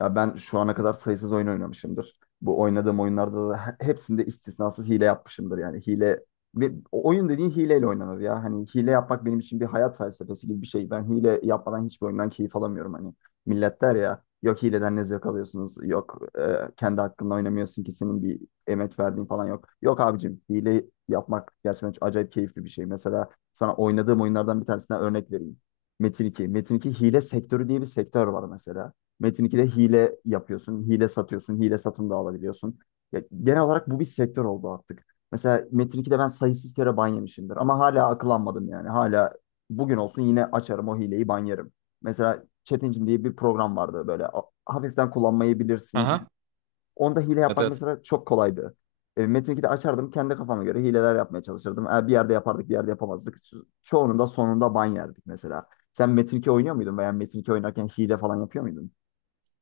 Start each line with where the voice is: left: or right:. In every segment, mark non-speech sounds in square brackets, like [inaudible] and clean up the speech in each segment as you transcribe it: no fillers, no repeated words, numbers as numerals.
left: Ya ben şu ana kadar sayısız oyun oynamışımdır. Bu oynadığım oyunlarda da hepsinde istisnasız hile yapmışımdır yani. Hile ve o oyun dediğin hileyle oynanır ya. Hani hile yapmak benim için bir hayat felsefesi gibi bir şey. Ben hile yapmadan hiçbir oyundan keyif alamıyorum hani. Millet der ya, yok hileden ne zevk alıyorsunuz? Yok kendi hakkında oynamıyorsun ki, senin bir emek verdiğin falan yok. Yok abicim, hile yapmak gerçekten çok acayip keyifli bir şey. Mesela sana oynadığım oyunlardan bir tanesinden örnek vereyim. Metin 2. Metin 2 hile sektörü diye bir sektör var mesela. Metin 2'de hile yapıyorsun, hile satıyorsun, hile satın da alabiliyorsun. Ya, genel olarak bu bir sektör oldu artık. Mesela Metin 2'de ben sayısız kere ban yemişimdir ama hala akıllanmadım yani. Hala bugün olsun yine açarım o hileyi, ban yerim. Mesela Chat Engine diye bir program vardı, böyle hafiften kullanmayı
right: Aha.
left: bilirsin. Onda hile
right: Evet
left: yapmak
right: evet.
left: mesela çok kolaydı. Metin 2'de açardım, kendi kafama göre hileler yapmaya çalışırdım. Bir yerde yapardık, bir yerde yapamazdık. Çoğunun da sonunda ban yerdik mesela. Sen Metin 2 oynuyor muydun veya Metin 2 oynarken hile falan yapıyor muydun?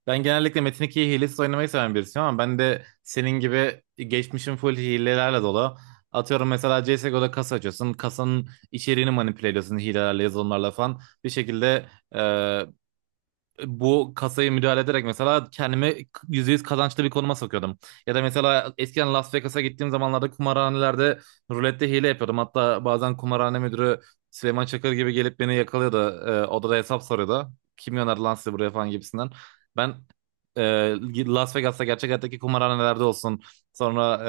right: Ben genellikle Metin 2'yi hilesiz oynamayı seven birisiyim ama ben de senin gibi geçmişim full hilelerle dolu. Atıyorum mesela CSGO'da kasa açıyorsun. Kasanın içeriğini manipüle ediyorsun hilelerle, yazılımlarla falan. Bir şekilde bu kasayı müdahale ederek mesela kendimi %100 kazançlı bir konuma sokuyordum. Ya da mesela eskiden Las Vegas'a gittiğim zamanlarda kumarhanelerde rulette hile yapıyordum. Hatta bazen kumarhane müdürü Süleyman Çakır gibi gelip beni yakalıyordu. Odada hesap soruyordu. Kim gönderdi lan sizi buraya falan gibisinden. Ben e, Las Vegas'ta gerçek hayattaki kumarhanelerde olsun. Sonra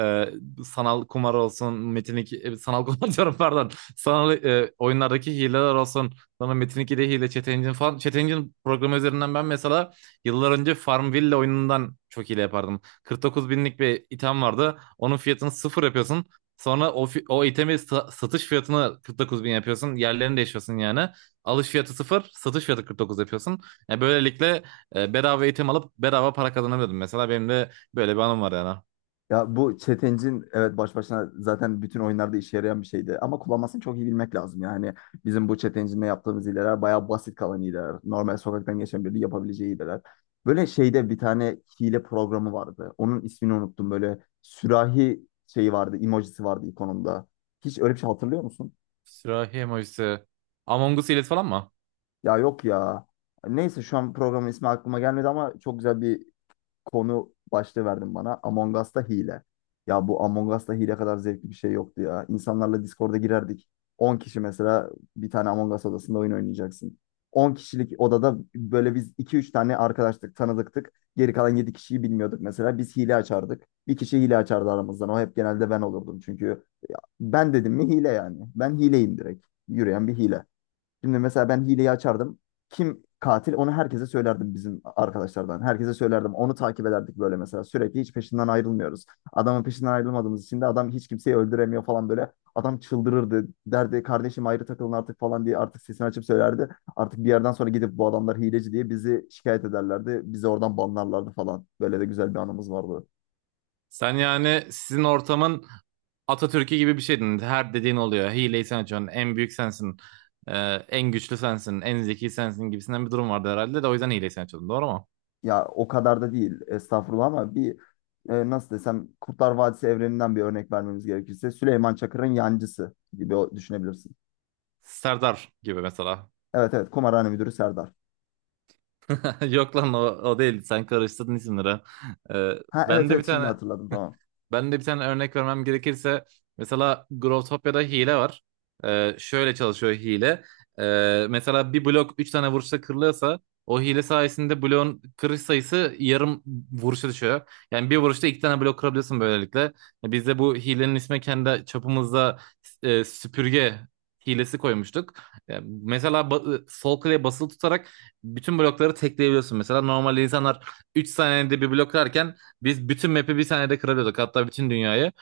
right: sanal kumar olsun. Metinik sanal [laughs] kumar diyorum, pardon. Sanal oyunlardaki hileler olsun. Sonra Metin 2'de hile, Chat Engine falan. Chat Engine programı üzerinden ben mesela yıllar önce Farmville oyunundan çok hile yapardım. 49 binlik bir item vardı. Onun fiyatını sıfır yapıyorsun. Sonra o itemi satış fiyatını 49 bin yapıyorsun. Yerlerini değişiyorsun yani. Alış fiyatı sıfır, satış fiyatı 49 yapıyorsun. Yani böylelikle bedava item alıp bedava para kazanabiliyordum. Mesela benim de böyle bir anım var yani.
left: Ya bu çetencin evet baş başına zaten bütün oyunlarda işe yarayan bir şeydi. Ama kullanmasını çok iyi bilmek lazım. Yani bizim bu çetencinle yaptığımız hileler bayağı basit kalan hileler. Normal sokaktan geçen biri yapabileceği hileler. Böyle şeyde bir tane hile programı vardı. Onun ismini unuttum. Böyle sürahi şeyi vardı, emojisi vardı ikonunda. Hiç öyle bir şey hatırlıyor musun?
right: Sürahi emojisi. Among Us hilesi falan mı?
left: Ya yok ya. Neyse, şu an programın ismi aklıma gelmedi ama çok güzel bir konu başlığı verdin bana. Among Us'ta hile. Ya bu Among Us'ta hile kadar zevkli bir şey yoktu ya. İnsanlarla Discord'a girerdik. 10 kişi mesela bir tane Among Us odasında oyun oynayacaksın. 10 kişilik odada böyle biz iki üç tane arkadaştık, tanıdıktık. Geri kalan 7 kişiyi bilmiyorduk mesela. Biz hile açardık. Bir kişi hile açardı aramızdan. O hep genelde ben olurdum çünkü. Ben dedim mi hile yani. Ben hileyim direkt. Yürüyen bir hile. Şimdi mesela ben hileyi açardım. Kim katil onu herkese söylerdim bizim arkadaşlardan. Herkese söylerdim. Onu takip ederdik böyle mesela. Sürekli hiç peşinden ayrılmıyoruz. Adamın peşinden ayrılmadığımız için de adam hiç kimseyi öldüremiyor falan böyle. Adam çıldırırdı. Derdi kardeşim ayrı takılın artık falan diye, artık sesini açıp söylerdi. Artık bir yerden sonra gidip bu adamlar hileci diye bizi şikayet ederlerdi. Bizi oradan banlarlardı falan. Böyle de güzel bir anımız vardı.
right: Sen yani sizin ortamın Atatürk'ü gibi bir şeydin. Her dediğin oluyor. Hileyi sen açıyorsun. En büyük sensin. Ee, En güçlü sensin. En zeki sensin gibisinden bir durum vardı herhalde de o yüzden hileyi sen açıyordun. Doğru mu?
left: Ya o kadar da değil, estağfurullah, ama bir, nasıl desem, Kurtlar Vadisi evreninden bir örnek vermemiz gerekirse, Süleyman Çakır'ın yancısı gibi düşünebilirsin.
right: Serdar gibi mesela.
left: Evet evet, kumarhane müdürü Serdar.
right: [laughs] Yok lan o, o değil. Sen karıştırdın isimleri. Ee,
left: Ha evet
right: ben de bir
left: evet, şimdi
right: tane
left: hatırladım, tamam.
right: Ben de bir tane örnek vermem gerekirse mesela Growtopia'da hile var. Şöyle çalışıyor hile. Mesela bir blok 3 tane vuruşta kırılıyorsa o hile sayesinde bloğun kırış sayısı yarım vuruşa düşüyor. Yani bir vuruşta iki tane blok kırabiliyorsun böylelikle. Ya, biz de bu hilenin ismi kendi çapımızda süpürge hilesi koymuştuk. Yani mesela sol klavye basılı tutarak bütün blokları tekleyebiliyorsun. Mesela normal insanlar 3 saniyede bir blok kırarken biz bütün map'i bir saniyede kırabiliyorduk. Hatta bütün dünyayı.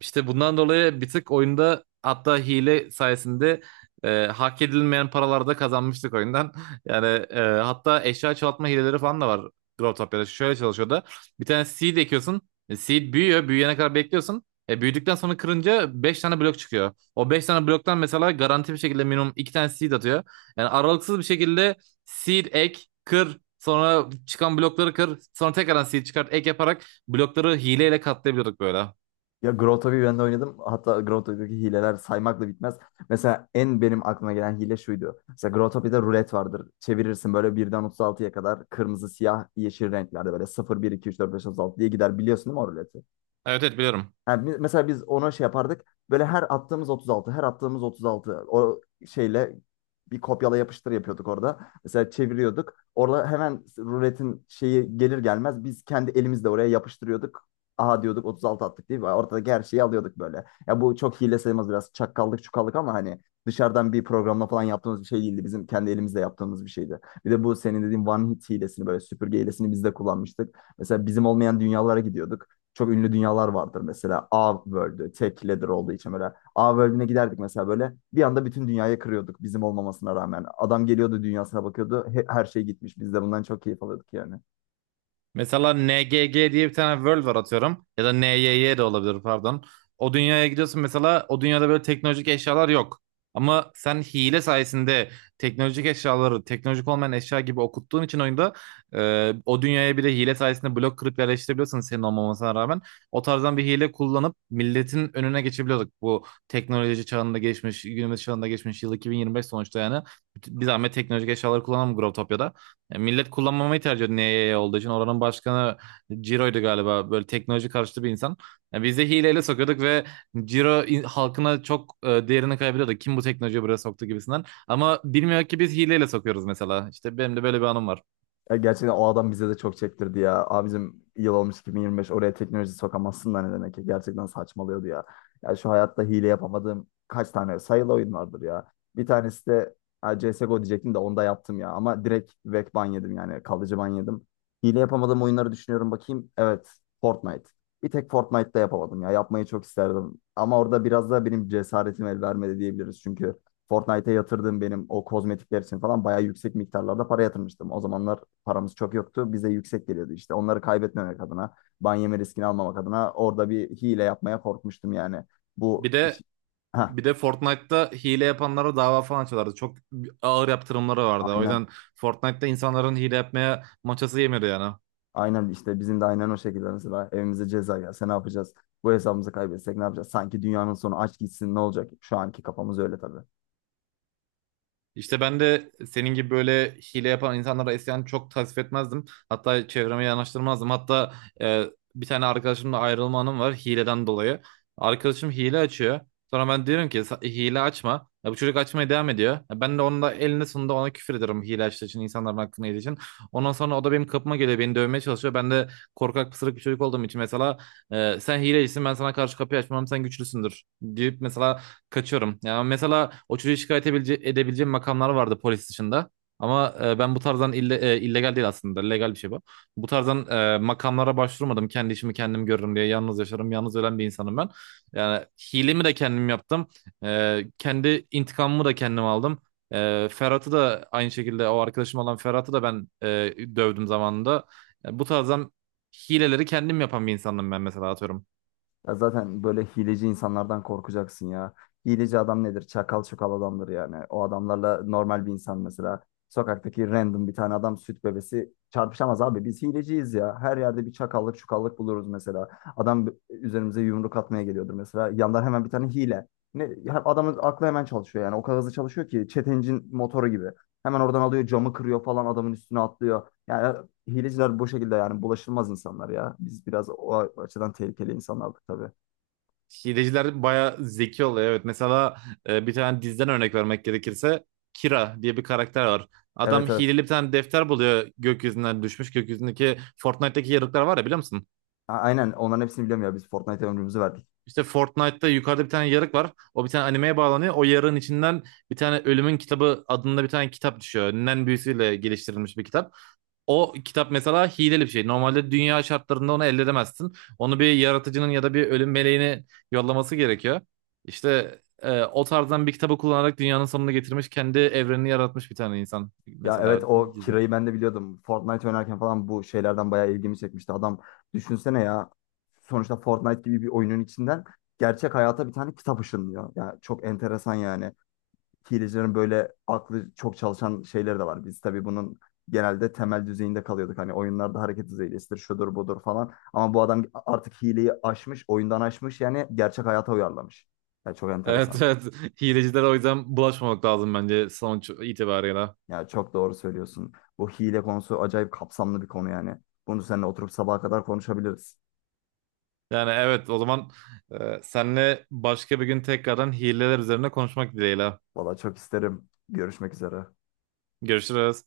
right: İşte bundan dolayı bir tık oyunda hatta hile sayesinde hak edilmeyen paralarda kazanmıştık oyundan. [laughs] Yani hatta eşya çoğaltma hileleri falan da var, drop top yarışı. Şöyle çalışıyor da, bir tane seed ekiyorsun. Seed büyüyor. Büyüyene kadar bekliyorsun. Büyüdükten sonra kırınca 5 tane blok çıkıyor. O 5 tane bloktan mesela garanti bir şekilde minimum 2 tane seed atıyor. Yani aralıksız bir şekilde seed ek, kır, sonra çıkan blokları kır, sonra tekrardan seed çıkart, ek yaparak blokları hileyle katlayabiliyorduk böyle.
left: Ya Grotto'yu ben de oynadım. Hatta Grotto'daki hileler saymakla bitmez. Mesela en benim aklıma gelen hile şuydu. Mesela Grotto'da rulet vardır. Çevirirsin böyle birden 36'ya kadar, kırmızı, siyah, yeşil renklerde, böyle 0, 1, 2, 3, 4, 5, 36 diye gider, biliyorsun değil mi o ruleti?
right: Evet evet, biliyorum.
left: Yani mesela biz ona şey yapardık. Böyle her attığımız 36, her attığımız 36 o şeyle bir kopyala yapıştır yapıyorduk orada. Mesela çeviriyorduk. Orada hemen ruletin şeyi gelir gelmez biz kendi elimizle oraya yapıştırıyorduk. Aha diyorduk, 36 attık değil mi? Ortadaki her şeyi alıyorduk böyle. Ya bu çok hile sayılmaz, biraz çakkallık çukallık, ama hani dışarıdan bir programla falan yaptığımız bir şey değildi. Bizim kendi elimizle yaptığımız bir şeydi. Bir de bu senin dediğin one hit hilesini, böyle süpürge hilesini biz de kullanmıştık. Mesela bizim olmayan dünyalara gidiyorduk. Çok ünlü dünyalar vardır mesela. A World'ü tek leader olduğu için böyle. A World'üne giderdik mesela, böyle. Bir anda bütün dünyayı kırıyorduk bizim olmamasına rağmen. Adam geliyordu, dünyasına bakıyordu. Her şey gitmiş. Biz de bundan çok keyif alıyorduk yani.
right: Mesela NGG diye bir tane world var atıyorum. Ya da NYY de olabilir, pardon. O dünyaya gidiyorsun mesela, o dünyada böyle teknolojik eşyalar yok. Ama sen hile sayesinde teknolojik eşyaları teknolojik olmayan eşya gibi okuttuğun için oyunda o dünyaya bile hile sayesinde blok kırıp yerleştirebiliyorsun senin olmamasına rağmen. O tarzdan bir hile kullanıp milletin önüne geçebiliyorduk. Bu teknoloji çağında geçmiş, günümüz çağında geçmiş, yıl 2025 sonuçta yani. Bir zahmet teknolojik eşyaları kullanalım Growtopia'da. Ya millet kullanmamayı tercih ediyor NYY olduğu için. Oranın başkanı Ciro'ydu galiba. Böyle teknoloji karşıtı bir insan. Ya biz de hileyle sokuyorduk ve Ciro halkına çok değerini kaybediyordu. Kim bu teknolojiyi buraya soktu gibisinden. Ama bilmiyor ki biz hileyle sokuyoruz mesela. İşte benim de böyle bir anım var.
left: Ya gerçekten o adam bize de çok çektirdi ya. Abicim yıl olmuş 2025, oraya teknoloji sokamazsın da ne demek ya. Gerçekten saçmalıyordu ya. Ya şu hayatta hile yapamadığım kaç tane sayılı oyun vardır ya. Bir tanesi de ha, CSGO diyecektim de onda yaptım ya. Ama direkt vek ban yedim, yani kalıcı ban yedim. Hile yapamadığım oyunları düşünüyorum bakayım. Evet, Fortnite. Bir tek Fortnite'da yapamadım ya. Yapmayı çok isterdim. Ama orada biraz da benim cesaretim el vermedi diyebiliriz. Çünkü Fortnite'e yatırdığım, benim o kozmetikler için falan bayağı yüksek miktarlarda para yatırmıştım. O zamanlar paramız çok yoktu. Bize yüksek geliyordu işte. Onları kaybetmemek adına, ban yeme riskini almamak adına orada bir hile yapmaya korkmuştum yani. Bu
right: Bir de
left: hiç- ha,
right: bir de Fortnite'ta hile yapanlara dava falan açıyorlardı. Çok ağır yaptırımları vardı. O
left: aynen,
right: yüzden Fortnite'ta insanların hile yapmaya maçası yemiyordu yani.
left: aynen, işte bizim de aynen o şekilde, mesela evimize ceza gelse ne yapacağız? Bu hesabımızı kaybetsek ne yapacağız? Sanki dünyanın sonu, aç gitsin ne olacak? Şu anki kafamız öyle tabii.
right: İşte ben de senin gibi böyle hile yapan insanlara isyan, çok tasvip etmezdim. Hatta çevreme yanaştırmazdım. Hatta e, bir tane arkadaşımla ayrılma anım var hileden dolayı. Arkadaşım hile açıyor. Sonra ben diyorum ki, Hile açma." Ya bu çocuk açmaya devam ediyor. Ya, ben de onun da elinde sonunda ona küfür ederim hile açtığı için, insanların hakkını yediği için. Ondan sonra o da benim kapıma geliyor, beni dövmeye çalışıyor. Ben de korkak, pısırık bir çocuk olduğum için mesela sen hilecisin, ben sana karşı kapıyı açmam, sen güçlüsündür deyip mesela kaçıyorum. Ya mesela o çocuğu edebileceğim makamlar vardı polis dışında. Ama ben bu tarzdan illegal değil aslında. Legal bir şey bu. Bu tarzdan makamlara başvurmadım. Kendi işimi kendim görürüm diye. Yalnız yaşarım. Yalnız ölen bir insanım ben. Yani hilemi de kendim yaptım. Kendi intikamımı da kendim aldım. Ferhat'ı da aynı şekilde, o arkadaşım olan Ferhat'ı da ben dövdüm zamanında. Yani bu tarzdan hileleri kendim yapan bir insanım ben mesela, atıyorum.
left: Ya zaten böyle hileci insanlardan korkacaksın ya. Hileci adam nedir? Çakal çakal adamdır yani. O adamlarla normal bir insan mesela. Sokaktaki random bir tane adam, süt bebesi çarpışamaz abi. Biz hileciyiz ya. Her yerde bir çakallık çukallık buluruz mesela. Üzerimize yumruk atmaya geliyordur mesela. Yandan hemen bir tane hile. Ne, ya adamın aklı hemen çalışıyor yani. O kadar hızlı çalışıyor ki çetencin motoru gibi. Hemen oradan alıyor, camı kırıyor falan, adamın üstüne atlıyor. Yani hileciler bu şekilde yani, bulaşılmaz insanlar ya. Biz biraz o açıdan tehlikeli insanlardık tabii.
right: Hileciler bayağı zeki oluyor, evet. Mesela bir tane diziden örnek vermek gerekirse, Kira diye bir karakter var. Adam
left: Evet evet.
right: hileli bir tane defter buluyor, gökyüzünden düşmüş. Gökyüzündeki Fortnite'daki yarıklar var ya, biliyor musun?
left: Aynen, onların hepsini biliyorum ya, biz Fortnite'e ömrümüzü verdik.
right: İşte Fortnite'da yukarıda bir tane yarık var. O bir tane animeye bağlanıyor. O yarığın içinden bir tane Ölümün Kitabı adında bir tane kitap düşüyor. Nen büyüsüyle geliştirilmiş bir kitap. O kitap mesela hileli bir şey. Normalde dünya şartlarında onu elde edemezsin. Onu bir yaratıcının ya da bir ölüm meleğini yollaması gerekiyor. İşte o tarzdan bir kitabı kullanarak dünyanın sonunu getirmiş, kendi evrenini yaratmış bir tane insan
left: Ya
right: mesela
left: evet, o
right: dizi. [laughs]
left: Kira'yı ben de biliyordum. Fortnite oynarken falan bu şeylerden bayağı ilgimi çekmişti. Adam, düşünsene ya, sonuçta Fortnite gibi bir oyunun içinden gerçek hayata bir tane kitap ışınlıyor. Ya çok enteresan yani. Hilecilerin böyle aklı çok çalışan şeyleri de var. Biz tabii bunun genelde temel düzeyinde kalıyorduk. Hani oyunlarda hareket düzeylesidir, şudur budur falan. Ama bu adam artık hileyi aşmış, oyundan aşmış yani, gerçek hayata uyarlamış. Yani çok
right: Evet
left: enteresan.
right: evet. Hilecilere o yüzden bulaşmamak lazım bence sonuç itibarıyla.
left: Yani çok doğru söylüyorsun. Bu hile konusu acayip kapsamlı bir konu yani. Bunu seninle oturup sabaha kadar konuşabiliriz.
right: Yani evet, o zaman senle başka bir gün tekrardan hileler üzerine konuşmak dileğiyle.
left: Valla çok isterim. Görüşmek üzere.
right: Görüşürüz.